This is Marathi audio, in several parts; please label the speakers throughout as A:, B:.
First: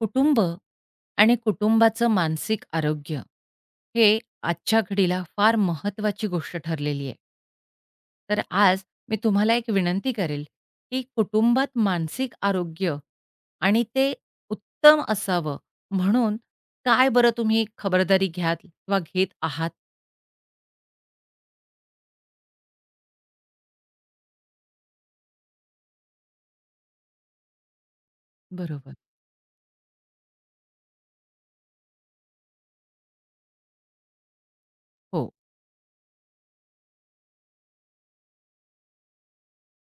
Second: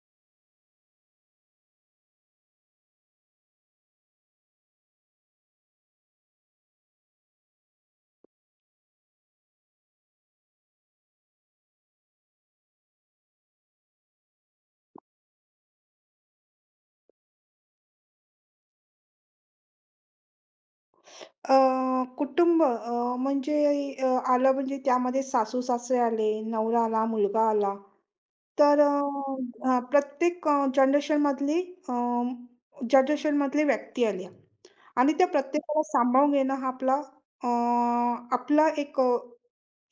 A: कुटुंब आणि कुटुंबाचं मानसिक आरोग्य हे आजच्या घडीला फार महत्त्वाची गोष्ट ठरलेली आहे. तर आज मी तुम्हाला एक विनंती करेल, की कुटुंबात मानसिक आरोग्य आणि ते उत्तम असावं म्हणून काय बरं तुम्ही खबरदारी घ्याल किंवा घेत आहात?
B: अ, कुटुंब म्हणजे अ, आलं म्हणजे त्यामध्ये सासू-सासरे आले, नवरा आला, मुलगा आला. तर
A: बरोबर.
B: हां, प्रत्येक जनरेशनमधली अ, जनरेशनमधली व्यक्ती आली आणि त्या
A: हो,
B: प्रत्येकाला सांभाळून घेणं हा आपला एक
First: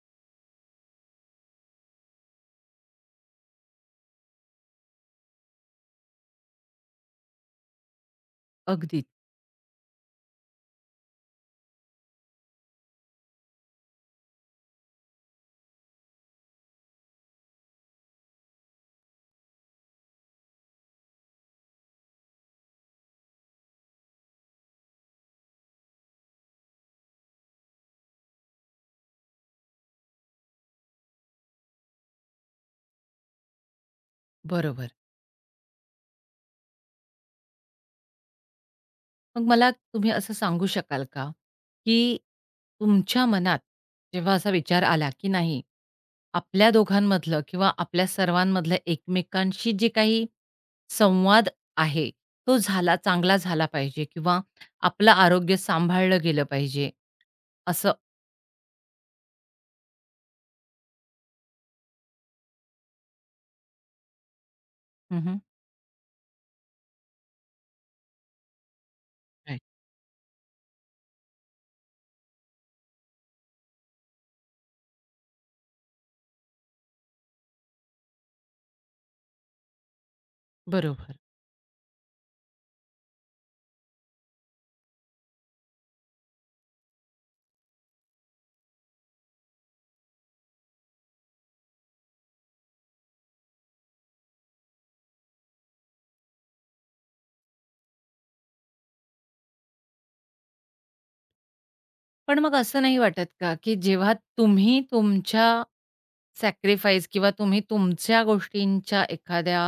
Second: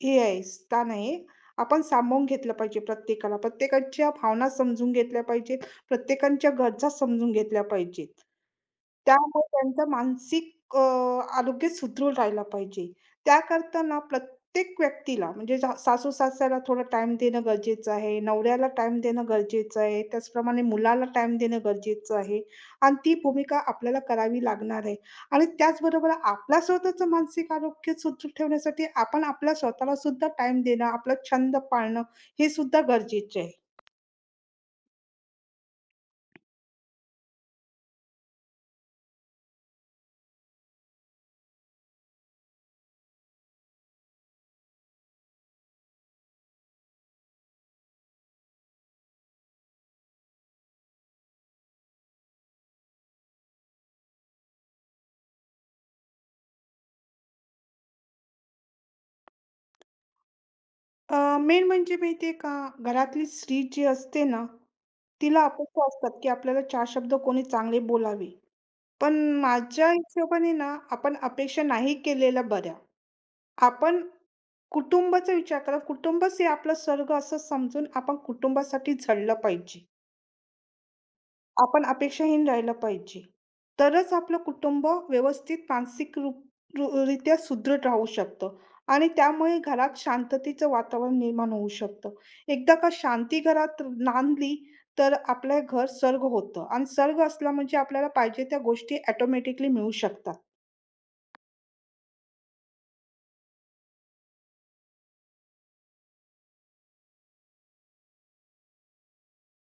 B: हे आहे, स्थान आहे. आपण सांभाळून घेतलं पाहिजे प्रत्येकाला. प्रत्येकाच्या भावना समजून घेतल्या पाहिजेत, प्रत्येकाच्या गरजा समजून घेतल्या पाहिजेत.
A: अगदीच.
B: त्यामुळे त्यांचं मानसिक आरोग्य सुदृढ राहिलं पाहिजे. त्याकरता ना प्रत्येक व्यक्तीला म्हणजे सासू-सासऱ्याला थोडा टाइम देणं गरजेचं आहे, नवऱ्याला टाइम देणं गरजेचं आहे, त्याचप्रमाणे मुलाला टाइम देणं गरजेचं आहे आणि ती भूमिका आपल्याला करावी लागणार आहे. आणि त्याचबरोबर आपला स्वतःचं मानसिक आरोग्य सुदृढ ठेवण्यासाठी आपण आपल्या स्वतःला सुद्धा टाइम देणं, आपला छंद पाळणं हे सुद्धा गरजेचे आहे.
A: बरोबर. मग मला तुम्ही असं सांगू शकाल का, की तुमच्या मनात जेव्हा असा विचार आला, की नाही आपल्या दोघांमधलं किंवा आपल्या सर्वांमधलं एकमेकांशी जे काही संवाद आहे, तो झाला चांगला झाला पाहिजे किंवा आपलं आरोग्य सांभाळलं गेलं पाहिजे, असं
B: मेन म्हणजे माहिती का, घरातली स्त्री जी असते ना,
A: हं, हं.
B: तिला अपेक्षा असतात की आपल्याला चार शब्द कोणी चांगले बोलावे. पण माझ्या हिशोबाने ना, आपण अपेक्षा नाही केलेल्या बऱ्या. आपण कुटुंबाचा विचार करा. कुटुंबच हे आपलं स्वर्ग असं समजून आपण कुटुंबासाठी झडलं पाहिजे.
A: बरोबर.
B: आपण अपेक्षाहीन राहिलं पाहिजे. तरच आपलं कुटुंब व्यवस्थित मानसिक रूप रित्या सुदृढ राहू शकतं आणि त्यामुळे घरात शांततेचं वातावरण निर्माण होऊ शकतं. एकदा का शांती घरात नांदली, तर आपलं घर स्वर्ग होतं आणि स्वर्ग असला म्हणजे आपल्याला पाहिजे त्या गोष्टी ऑटोमॅटिकली मिळू शकतात.
A: पण मग असं नाही वाटत का, की जेव्हा तुम्ही तुमच्या सॅक्रिफाईस किंवा तुम्ही तुमच्या गोष्टींच्या एखाद्या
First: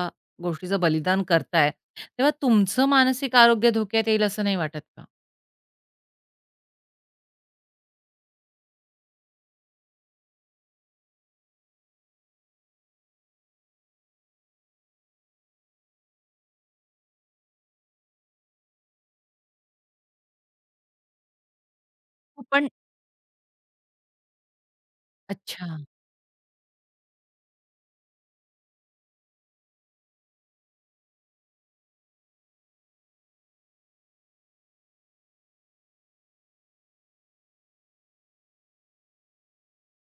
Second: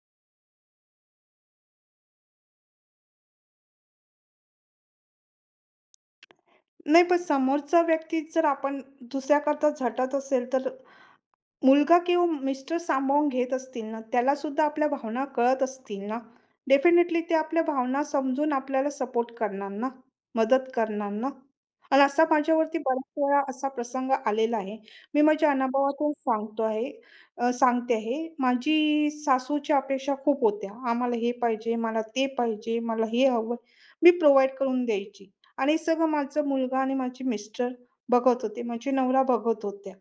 A: गोष्टीचं बलिदान करताय, तेव्हा तुमचं मानसिक आरोग्य धोक्यात येईल असं नाही वाटत का?
B: नाही, पण समोरचा व्यक्ती जर आपण दुसऱ्याकरता झटत असेल, तर मुलगा किंवा मिस्टर सामावून घेत असतील ना, त्यालासुद्धा आपल्या भावना कळत असतील ना, डेफिनेटली ते आपल्या भावना समजून आपल्याला सपोर्ट करणार ना, मदत करणार ना. आणि असा
A: हो, पण
B: माझ्यावरती बऱ्याच वेळा असा प्रसंग आलेला आहे. मी माझ्या
A: अच्छा.
B: अनुभवातून सांगतो आहे अ, सांगते आहे. माझी सासूच्या अपेक्षा खूप होत्या. आम्हाला हे पाहिजे, मला ते पाहिजे, मला हे हवं. मी प्रोव्हाईड करून द्यायची आणि सगळं माझा मुलगा आणि माझे मिस्टर बघत होते, माझे नवरा बघत होत्या.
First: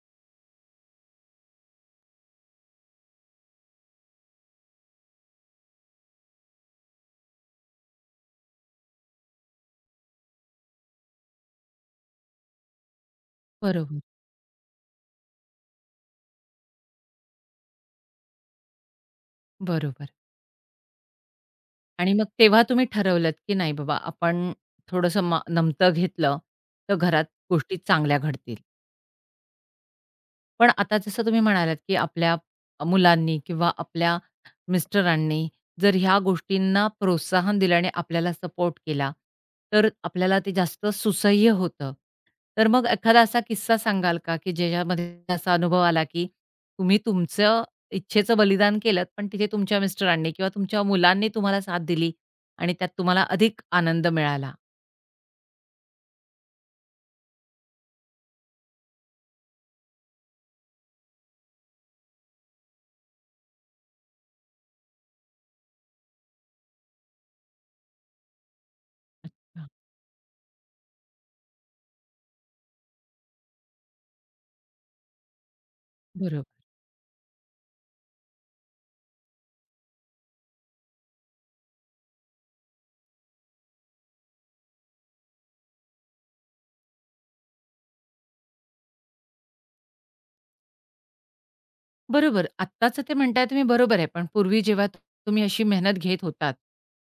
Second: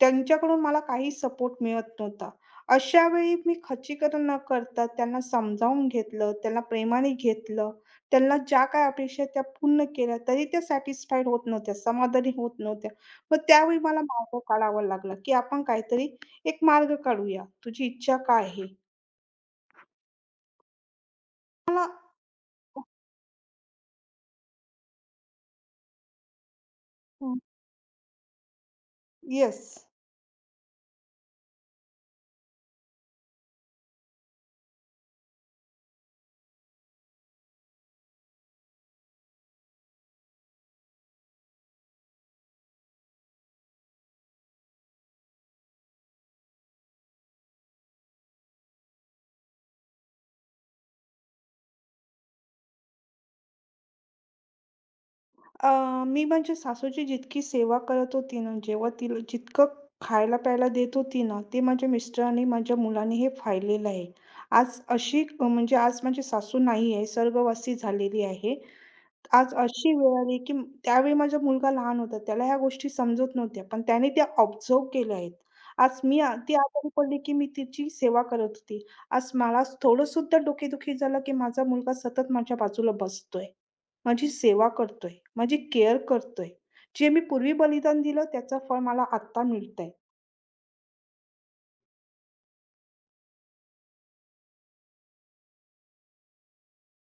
B: त्यांच्याकडून मला काही सपोर्ट मिळत नव्हता. अशावेळी मी खच्चीकरण न करता त्यांना समजावून घेतलं, त्यांना प्रेमाने घेतलं. त्यांना ज्या काही अपेक्षा त्या पूर्ण केल्या, तरी त्या सॅटिस्फाईड होत नव्हत्या, समाधानी होत नव्हत्या. मग त्यावेळी
A: बरोबर,
B: मला मार्ग काढावा लागला, की आपण काहीतरी एक मार्ग काढूया. तुझी इच्छा काय आहे?
A: बरोबर.
B: मला
A: आणि मग तेव्हा तुम्ही ठरवलत, की नाही बाबा आपण थोडंसं नमतं घेतलं, तर घरात गोष्टी चांगल्या घडतील.
B: येस.
A: पण आता जसं तुम्ही म्हणालात, की आपल्या मुलांनी किंवा आपल्या मिस्टरांनी जर ह्या गोष्टींना प्रोत्साहन दिलं आणि आपल्याला सपोर्ट केला, तर आपल्याला ते जास्त सुसह्य होतं. तर मग एखादा असा किस्सा सांगाल का, की ज्याच्यामध्ये असा अनुभव आला, की तुम्ही तुमचं इच्छेचं बलिदान केलत, पण तिथे तुमच्या मिस्टरांनी किंवा तुमच्या मुलांनी तुम्हाला साथ दिली आणि त्यात तुम्हाला अधिक आनंद मिळाला?
B: मी म्हणजे सासूची जितकी सेवा करत होती ना, जेव्हा तिला जितकं खायला प्यायला देत होती ना, ते माझ्या मिस्टरांनी, माझ्या मुलांनी हे पाहिलेलं आहे. म्हणजे आज माझी सासू नाही आहे, स्वर्गवासी झालेली आहे. आज अशी वेळ आली, की त्यावेळी माझा मुलगा लहान होता. त्याला ह्या गोष्टी समजत नव्हत्या, पण त्याने त्या ऑब्झर्व्ह केल्या आहेत. आज मी आ ती
A: बरोबर.
B: आजारी पडली, की मी तिची सेवा करत होती. आज मला थोडंसुद्धा डोकेदुखी झालं, की माझा मुलगा सतत माझ्या बाजूला बसतोय. माझी सेवा करतोय, माझी केअर करतोय. जे मी पूर्वी बलिदान दिलं त्याचं फळ मला आत्ता मिळतंय.
A: बरोबर. आत्ताचं ते म्हणताय तुम्ही बरोबर आहे. पण पूर्वी जेव्हा तुम्ही अशी मेहनत घेत होतात,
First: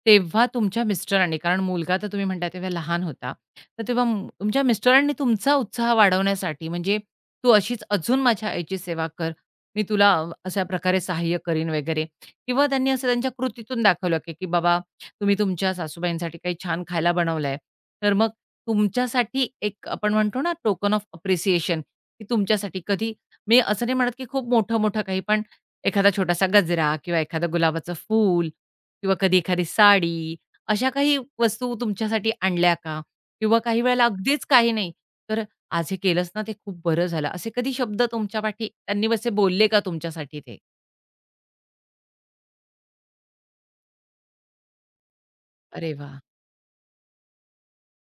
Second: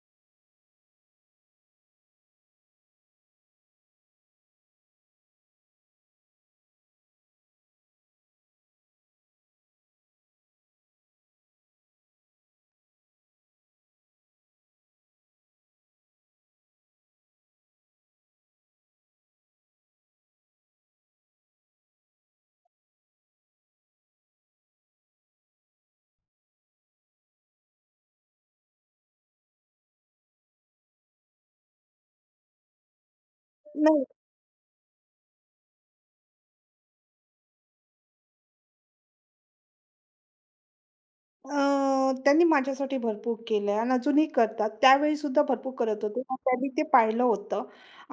A: तेव्हा तुमच्या मिस्टरांनी कारण मुलगा तर तुम्ही म्हणताय तेव्हा लहान होता. तर तेव्हा तुमच्या मिस्टरांनी तुमचा उत्साह वाढवण्यासाठी म्हणजे "तू अशीच अजून माझ्या आईची सेवा कर. मी तुला अशा प्रकारे सहाय्य करीन" वगैरे किंवा त्यांनी असं त्यांच्या कृतीतून दाखवलं, की की बाबा तुम्ही तुमच्या सासूबाईंसाठी काही छान खायला बनवलंय. तर मग तुमच्यासाठी एक आपण म्हणतो ना, टोकन ऑफ अप्रिसिएशन की तुमच्यासाठी कधी मी असं नाही म्हणत, की खूप मोठं-मोठं काही, पण एखादा छोटासा गजरा किंवा एखादं गुलाबाचं फूल किंवा कधी एखादी साडी, अशा काही वस्तू तुमच्यासाठी आणल्या का? किंवा काही वेळेला
B: नाही
A: अगदीच काही नाही, तर "आज हे केलंस ना, ते खूप बरं झालं." असे कधी शब्द तुमच्या पाठी त्यांनी असे बोलले का तुमच्यासाठी ते?
B: अ, त्यांनी माझ्यासाठी भरपूर केलं आहे आणि अजूनही करतात. त्यावेळीसुद्धा भरपूर
A: अरे
B: करत
A: वाह!
B: होते. पण त्यांनी ते पाहिलं होतं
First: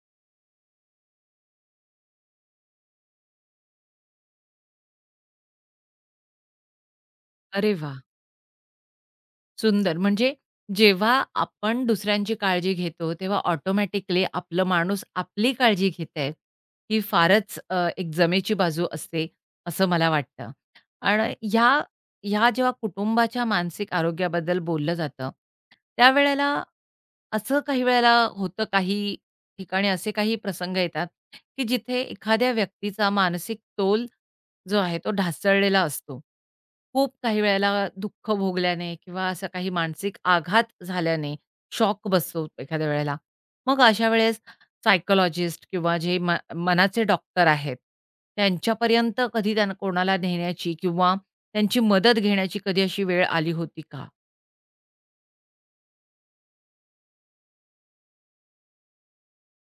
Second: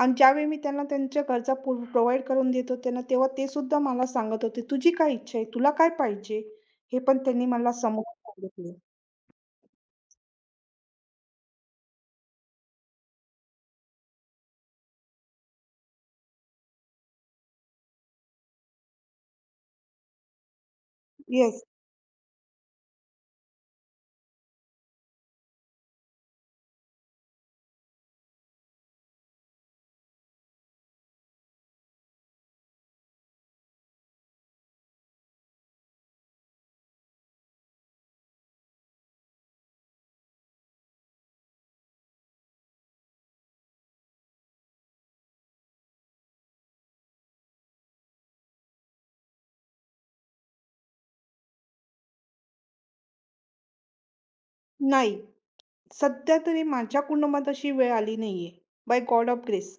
B: आणि ज्यावेळी मी त्यांना त्यांच्या गरजा प्रोव्हाईड करून देत होते ना, तेव्हा ते सुद्धा मला सांगत होते, "तुझी काय इच्छा आहे? तुला काय पाहिजे?" हे पण त्यांनी
A: अरे
B: मला
A: वाह!
B: समोर सांगितले.
A: सुंदर. म्हणजे जेव्हा आपण दुसऱ्यांची काळजी घेतो, तेव्हा ऑटोमॅटिकली आपलं माणूस आपली काळजी घेतंय, ही फारच एक जमेची बाजू असते, असं मला वाटतं. आणि
B: येस.
A: ह्या ह्या जेव्हा कुटुंबाच्या मानसिक आरोग्याबद्दल बोललं जातं, त्यावेळेला असं काही वेळेला होतं, काही ठिकाणी असे काही प्रसंग येतात, की जिथे एखाद्या व्यक्तीचा मानसिक तोल जो आहे तो ढासळलेला असतो. खूप काही वेळेला दुःख भोगल्याने किंवा असा काही मानसिक आघात झाल्याने शॉक बसतो एखाद्या वेळेला. मग अशा वेळेस सायकॉलॉजिस्ट किंवा जे मनाचे डॉक्टर आहेत, त्यांच्यापर्यंत कधी त्यांना कोणाला नेण्याची किंवा त्यांची मदत घेण्याची कधी अशी वेळ आली होती का?
B: नाही. सध्या तरी माझ्या कुटुंबात अशी वेळ आली नाहीये, बाय गॉड ऑफ ग्रेस.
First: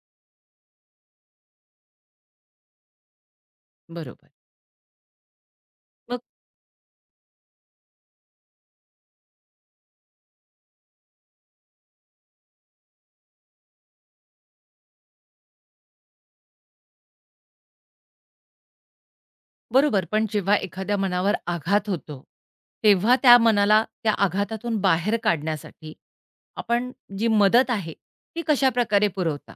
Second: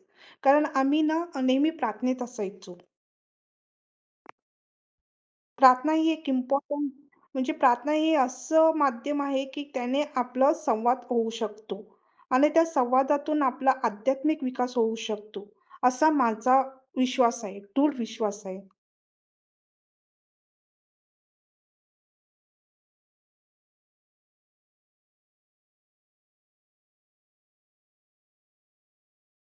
B: कारण आम्ही ना नेहमी प्रार्थनेत असायचो.
A: बरोबर.
B: प्रार्थना ही
A: मग
B: एक इम्पोर्टंट म्हणजे प्रार्थना हे असं माध्यम आहे, की त्याने आपला संवाद होऊ शकतो आणि त्या संवादातून आपला आध्यात्मिक विकास होऊ शकतो, असा माझा विश्वास आहे, दृढ विश्वास आहे.
A: बरोबर. पण जेव्हा एखाद्या मनावर आघात होतो, तेव्हा त्या मनाला त्या आघातातून बाहेर काढण्यासाठी आपण जी मदत आहे, ती कशाप्रकारे पुरवता?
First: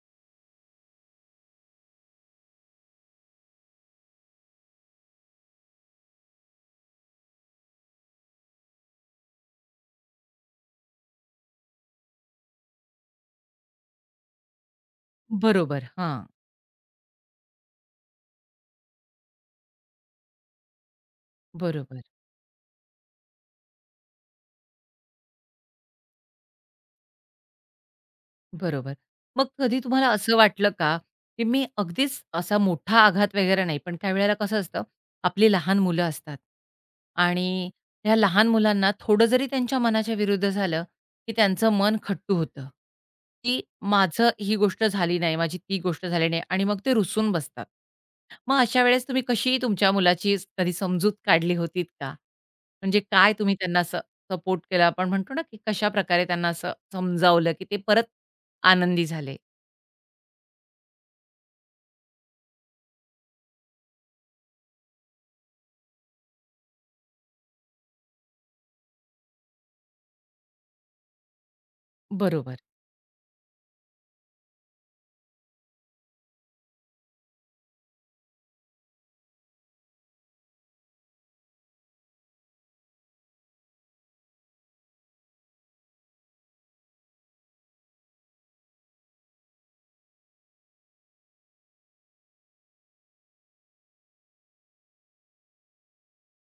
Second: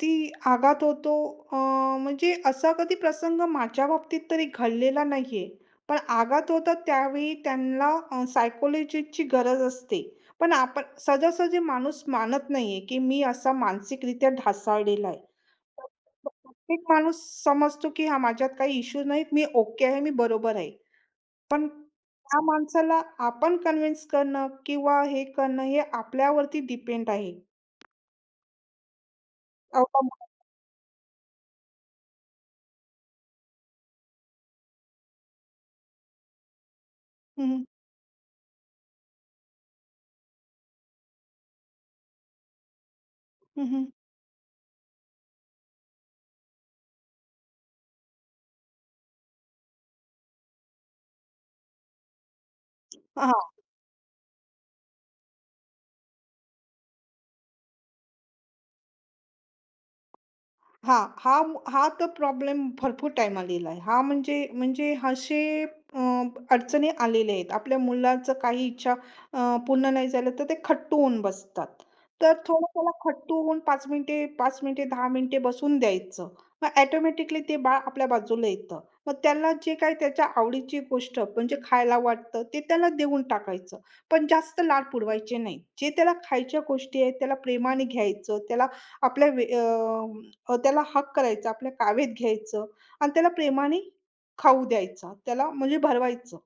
B: ती आघात होतो अ, म्हणजे असा कधी प्रसंग माझ्या बाबतीत तरी घडलेला नाहीये. पण आघात होतात त्यावेळी त्यांना सायकॉलॉजिस्टची गरज असते. पण आपण सहजासहजी माणूस मानत नाहीये, की मी असा मानसिकरित्या ढासळलेला आहे.
A: बरोबर. हां,
B: प्रत्येक माणूस समजतो, की हा माझ्यात काही इश्यू नाहीत, मी ओके आहे, मी बरोबर आहे. पण
A: बरोबर.
B: त्या माणसाला आपण कन्विन्स करणं किंवा हे करणं हे आपल्यावरती डिपेंड आहे.
A: बरोबर. मग कधी तुम्हाला
B: अवलंबून आहे.
A: असं वाटलं का, की मी अगदीच असा मोठा आघात वगैरे नाही, पण काही वेळेला कसं असतं, आपली लहान मुलं असतात आणि
B: हं,
A: ह्या लहान मुलांना थोडं जरी त्यांच्या मनाच्या विरुद्ध झालं, की त्यांचं मन खट्टू होतं, की माझं ही गोष्ट झाली नाही, माझी ती गोष्ट झाली नाही आणि मग ते रुसून बसतात. मग अशा वेळेस तुम्ही कशी तुमच्या मुलाची कधी समजूत काढली होतीत का? म्हणजे काय तुम्ही त्यांना सपोर्ट केला. आपण म्हणतो ना, की कशाप्रकारे त्यांना असं समजावलं, की ते परत आनंदी झाले.
B: हां, हा हा तर प्रॉब्लेम भरपूर टाइम आलेला आहे. हा म्हणजे म्हणजे असे अ, अडचणी आलेल्या आहेत. आपल्या मुलाचं काही इच्छा पूर्ण नाही झालं तर ते खट्टू होऊन बसतात. तर
A: बरोबर.
B: थोडं त्याला खट्टू होऊन 5 मिनिटे 10 मिनिटे बसून द्यायचं. मग ऑटोमॅटिकली ते बाळ आपल्या बाजूला येतं. मग त्याला जे काही त्याच्या आवडीची गोष्ट म्हणजे खायला वाटतं ते त्याला देऊन टाकायचं. पण जास्त लाड पुरवायचे नाही. जे त्याला खायच्या गोष्टी आहेत त्याला प्रेमाने घ्यायचं. आपल्या त्याला हग करायचा, आपल्या कावेत घ्यायचं आणि त्याला प्रेमाने खाऊ द्यायचा. त्याला म्हणजे भरवायचं.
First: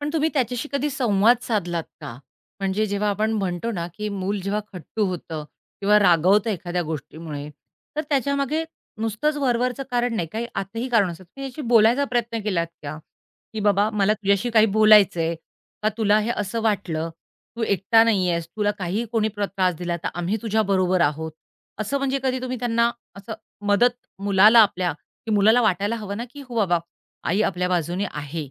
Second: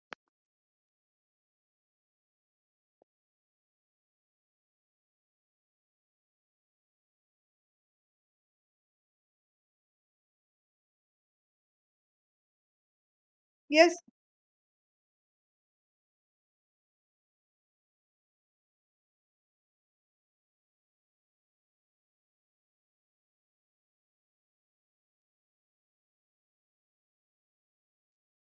A: पण तुम्ही त्याच्याशी कधी संवाद साधलात का? म्हणजे जेव्हा आपण म्हणतो ना, की मूल जेव्हा खट्टू होतं किंवा रागवतं एखाद्या गोष्टीमुळे, तर त्याच्यामागे नुसतंच वरवरचं कारण नाही, काही आतही कारण असतं. तुम्ही त्याच्याशी बोलायचा प्रयत्न केलात का? की "बाबा,
B: "येस,
A: मला तुझ्याशी काही बोलायचंय का? तुला हे असं वाटलं, तू एकटा नाही तुला काहीही कोणी त्रास दिला तर आम्ही तुझ्याबरोबर आहोत." असं म्हणजे कधी तुम्ही त्यांना असं मदत मुलाला आपल्या, की मुलाला वाटायला हवं ना, की "हो बाबा, आई आपल्या बाजूने आहे."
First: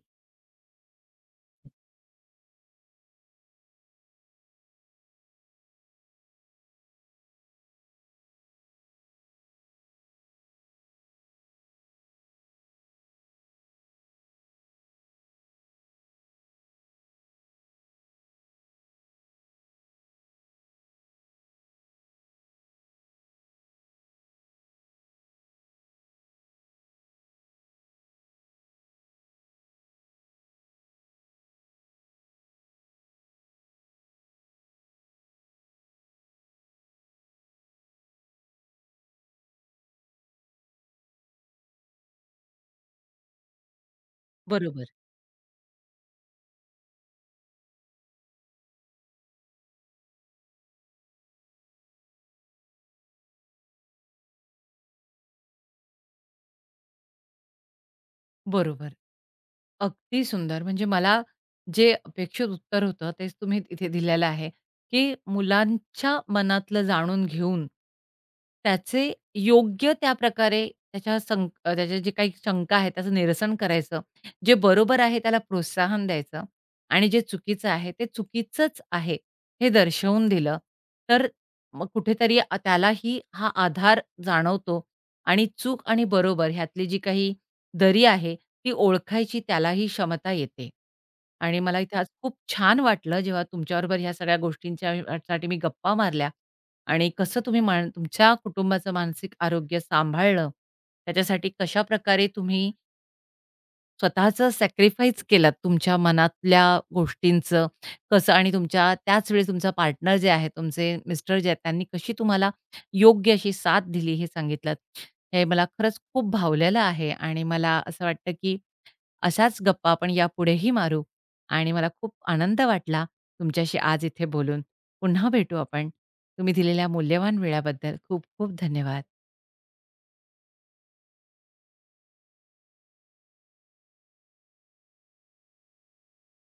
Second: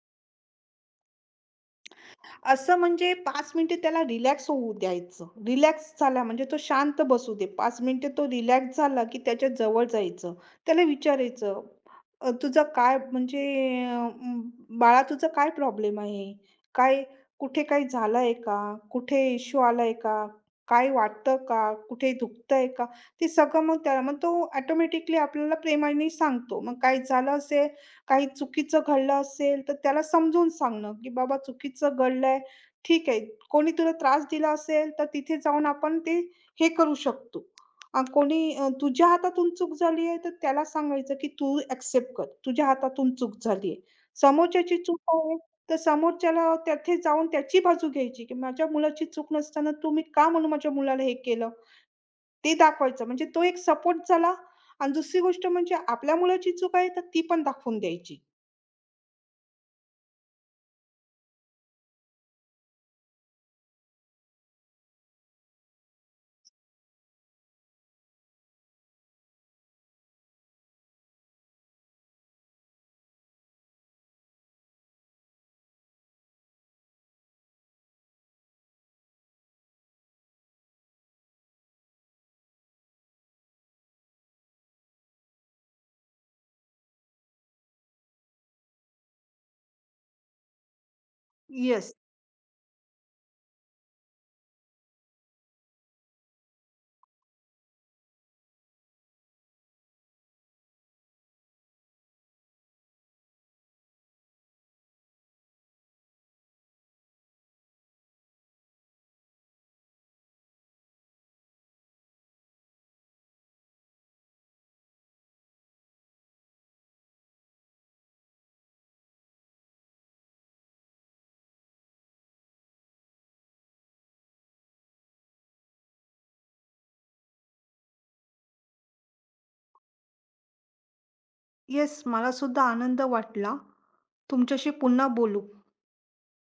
B: असं म्हणजे 5 मिनिटे त्याला रिलॅक्स होऊ द्यायचं. रिलॅक्स झाला म्हणजे तो शांत बसू दे. 5 मिनिटे तो रिलॅक्स झाला, की त्याच्या जवळ जायचं. त्याला विचारायचं, तुझं काय म्हणजे अ, म, बाळा तुझा काय प्रॉब्लेम आहे? काय कुठे काही झालंय का? कुठे इश्यू आलाय का? काय वाटतं का? कुठे दुखतंय का?" ते सगळं मग त्याला मग तो ऑटोमॅटिकली आपल्याला प्रेमाने सांगतो. मग काय झालं असेल काही चुकीचं घडलं असेल, तर त्याला समजून सांगणं, की "बाबा चुकीचं घडलंय, ठीक आहे. कोणी तुला त्रास दिला असेल, तर तिथे जाऊन आपण हे करू शकतो." कोणी तुझ्या हातातून चूक झाली आहे, तर त्याला सांगायचं, की "तू एक्सेप्ट कर. तुझ्या हातातून चूक झाली आहे." समोरच्याची
A: बरोबर.
B: चूक आहे, तर समोरच्याला तेथे जाऊन त्याची बाजू घ्यायची, की "माझ्या मुलाची चूक नसताना तुम्ही का म्हणून माझ्या मुलाला हे केलं?" ते दाखवायचं. म्हणजे तो एक सपोर्ट झाला आणि दुसरी गोष्ट म्हणजे आपल्या मुलाची चूक आहे, तर ती पण दाखवून द्यायची.
A: बरोबर. अगदी सुंदर. म्हणजे मला जे अपेक्षित उत्तर होतं तेच तुम्ही इथे दिलेलं आहे, की मुलांच्या मनातलं जाणून घेऊन, त्याचे योग्य त्या प्रकारे त्याच्या त्याच्या जे काही शंका आहे त्याचं निरसन करायचं. जे बरोबर आहे त्याला प्रोत्साहन द्यायचं आणि जे चुकीचं आहे ते चुकीचंच आहे हे दर्शवून दिलं, तर मग कुठेतरी त्यालाही हा आधार जाणवतो आणि चूक आणि बरोबर ह्यातली जी काही दरी आहे ती ओळखायची त्यालाही क्षमता येते. आणि मला
B: येस,
A: इथे आज खूप छान वाटलं जेव्हा तुमच्याबरोबर ह्या सगळ्या गोष्टींच्या साठी मी गप्पा मारल्या आणि कसं तुम्ही तुमच्या कुटुंबाचं मानसिक आरोग्य सांभाळलं. त्याच्यासाठी कशाप्रकारे तुम्ही स्वतःचं सॅक्रिफाईस केलात तुमच्या मनातल्या गोष्टींचं कसं आणि तुमच्या त्याच वेळी तुमचा पार्टनर जे आहे, तुमचे मिस्टर जे आहेत त्यांनी कशी तुम्हाला योग्य अशी साथ दिली हे सांगितलंत. हे मला खरंच खूप भावलेलं आहे आणि मला असं वाटतं की अशाच गप्पा आपण यापुढेही मारू आणि मला खूप आनंद वाटला तुमच्याशी आज इथे बोलून. पुन्हा भेटू आपण. तुम्ही दिलेल्या मूल्यवान वेळाबद्दल खूप खूप धन्यवाद.
B: येस. मला सुद्धा आनंद वाटला. तुमच्याशी पुन्हा बोलू.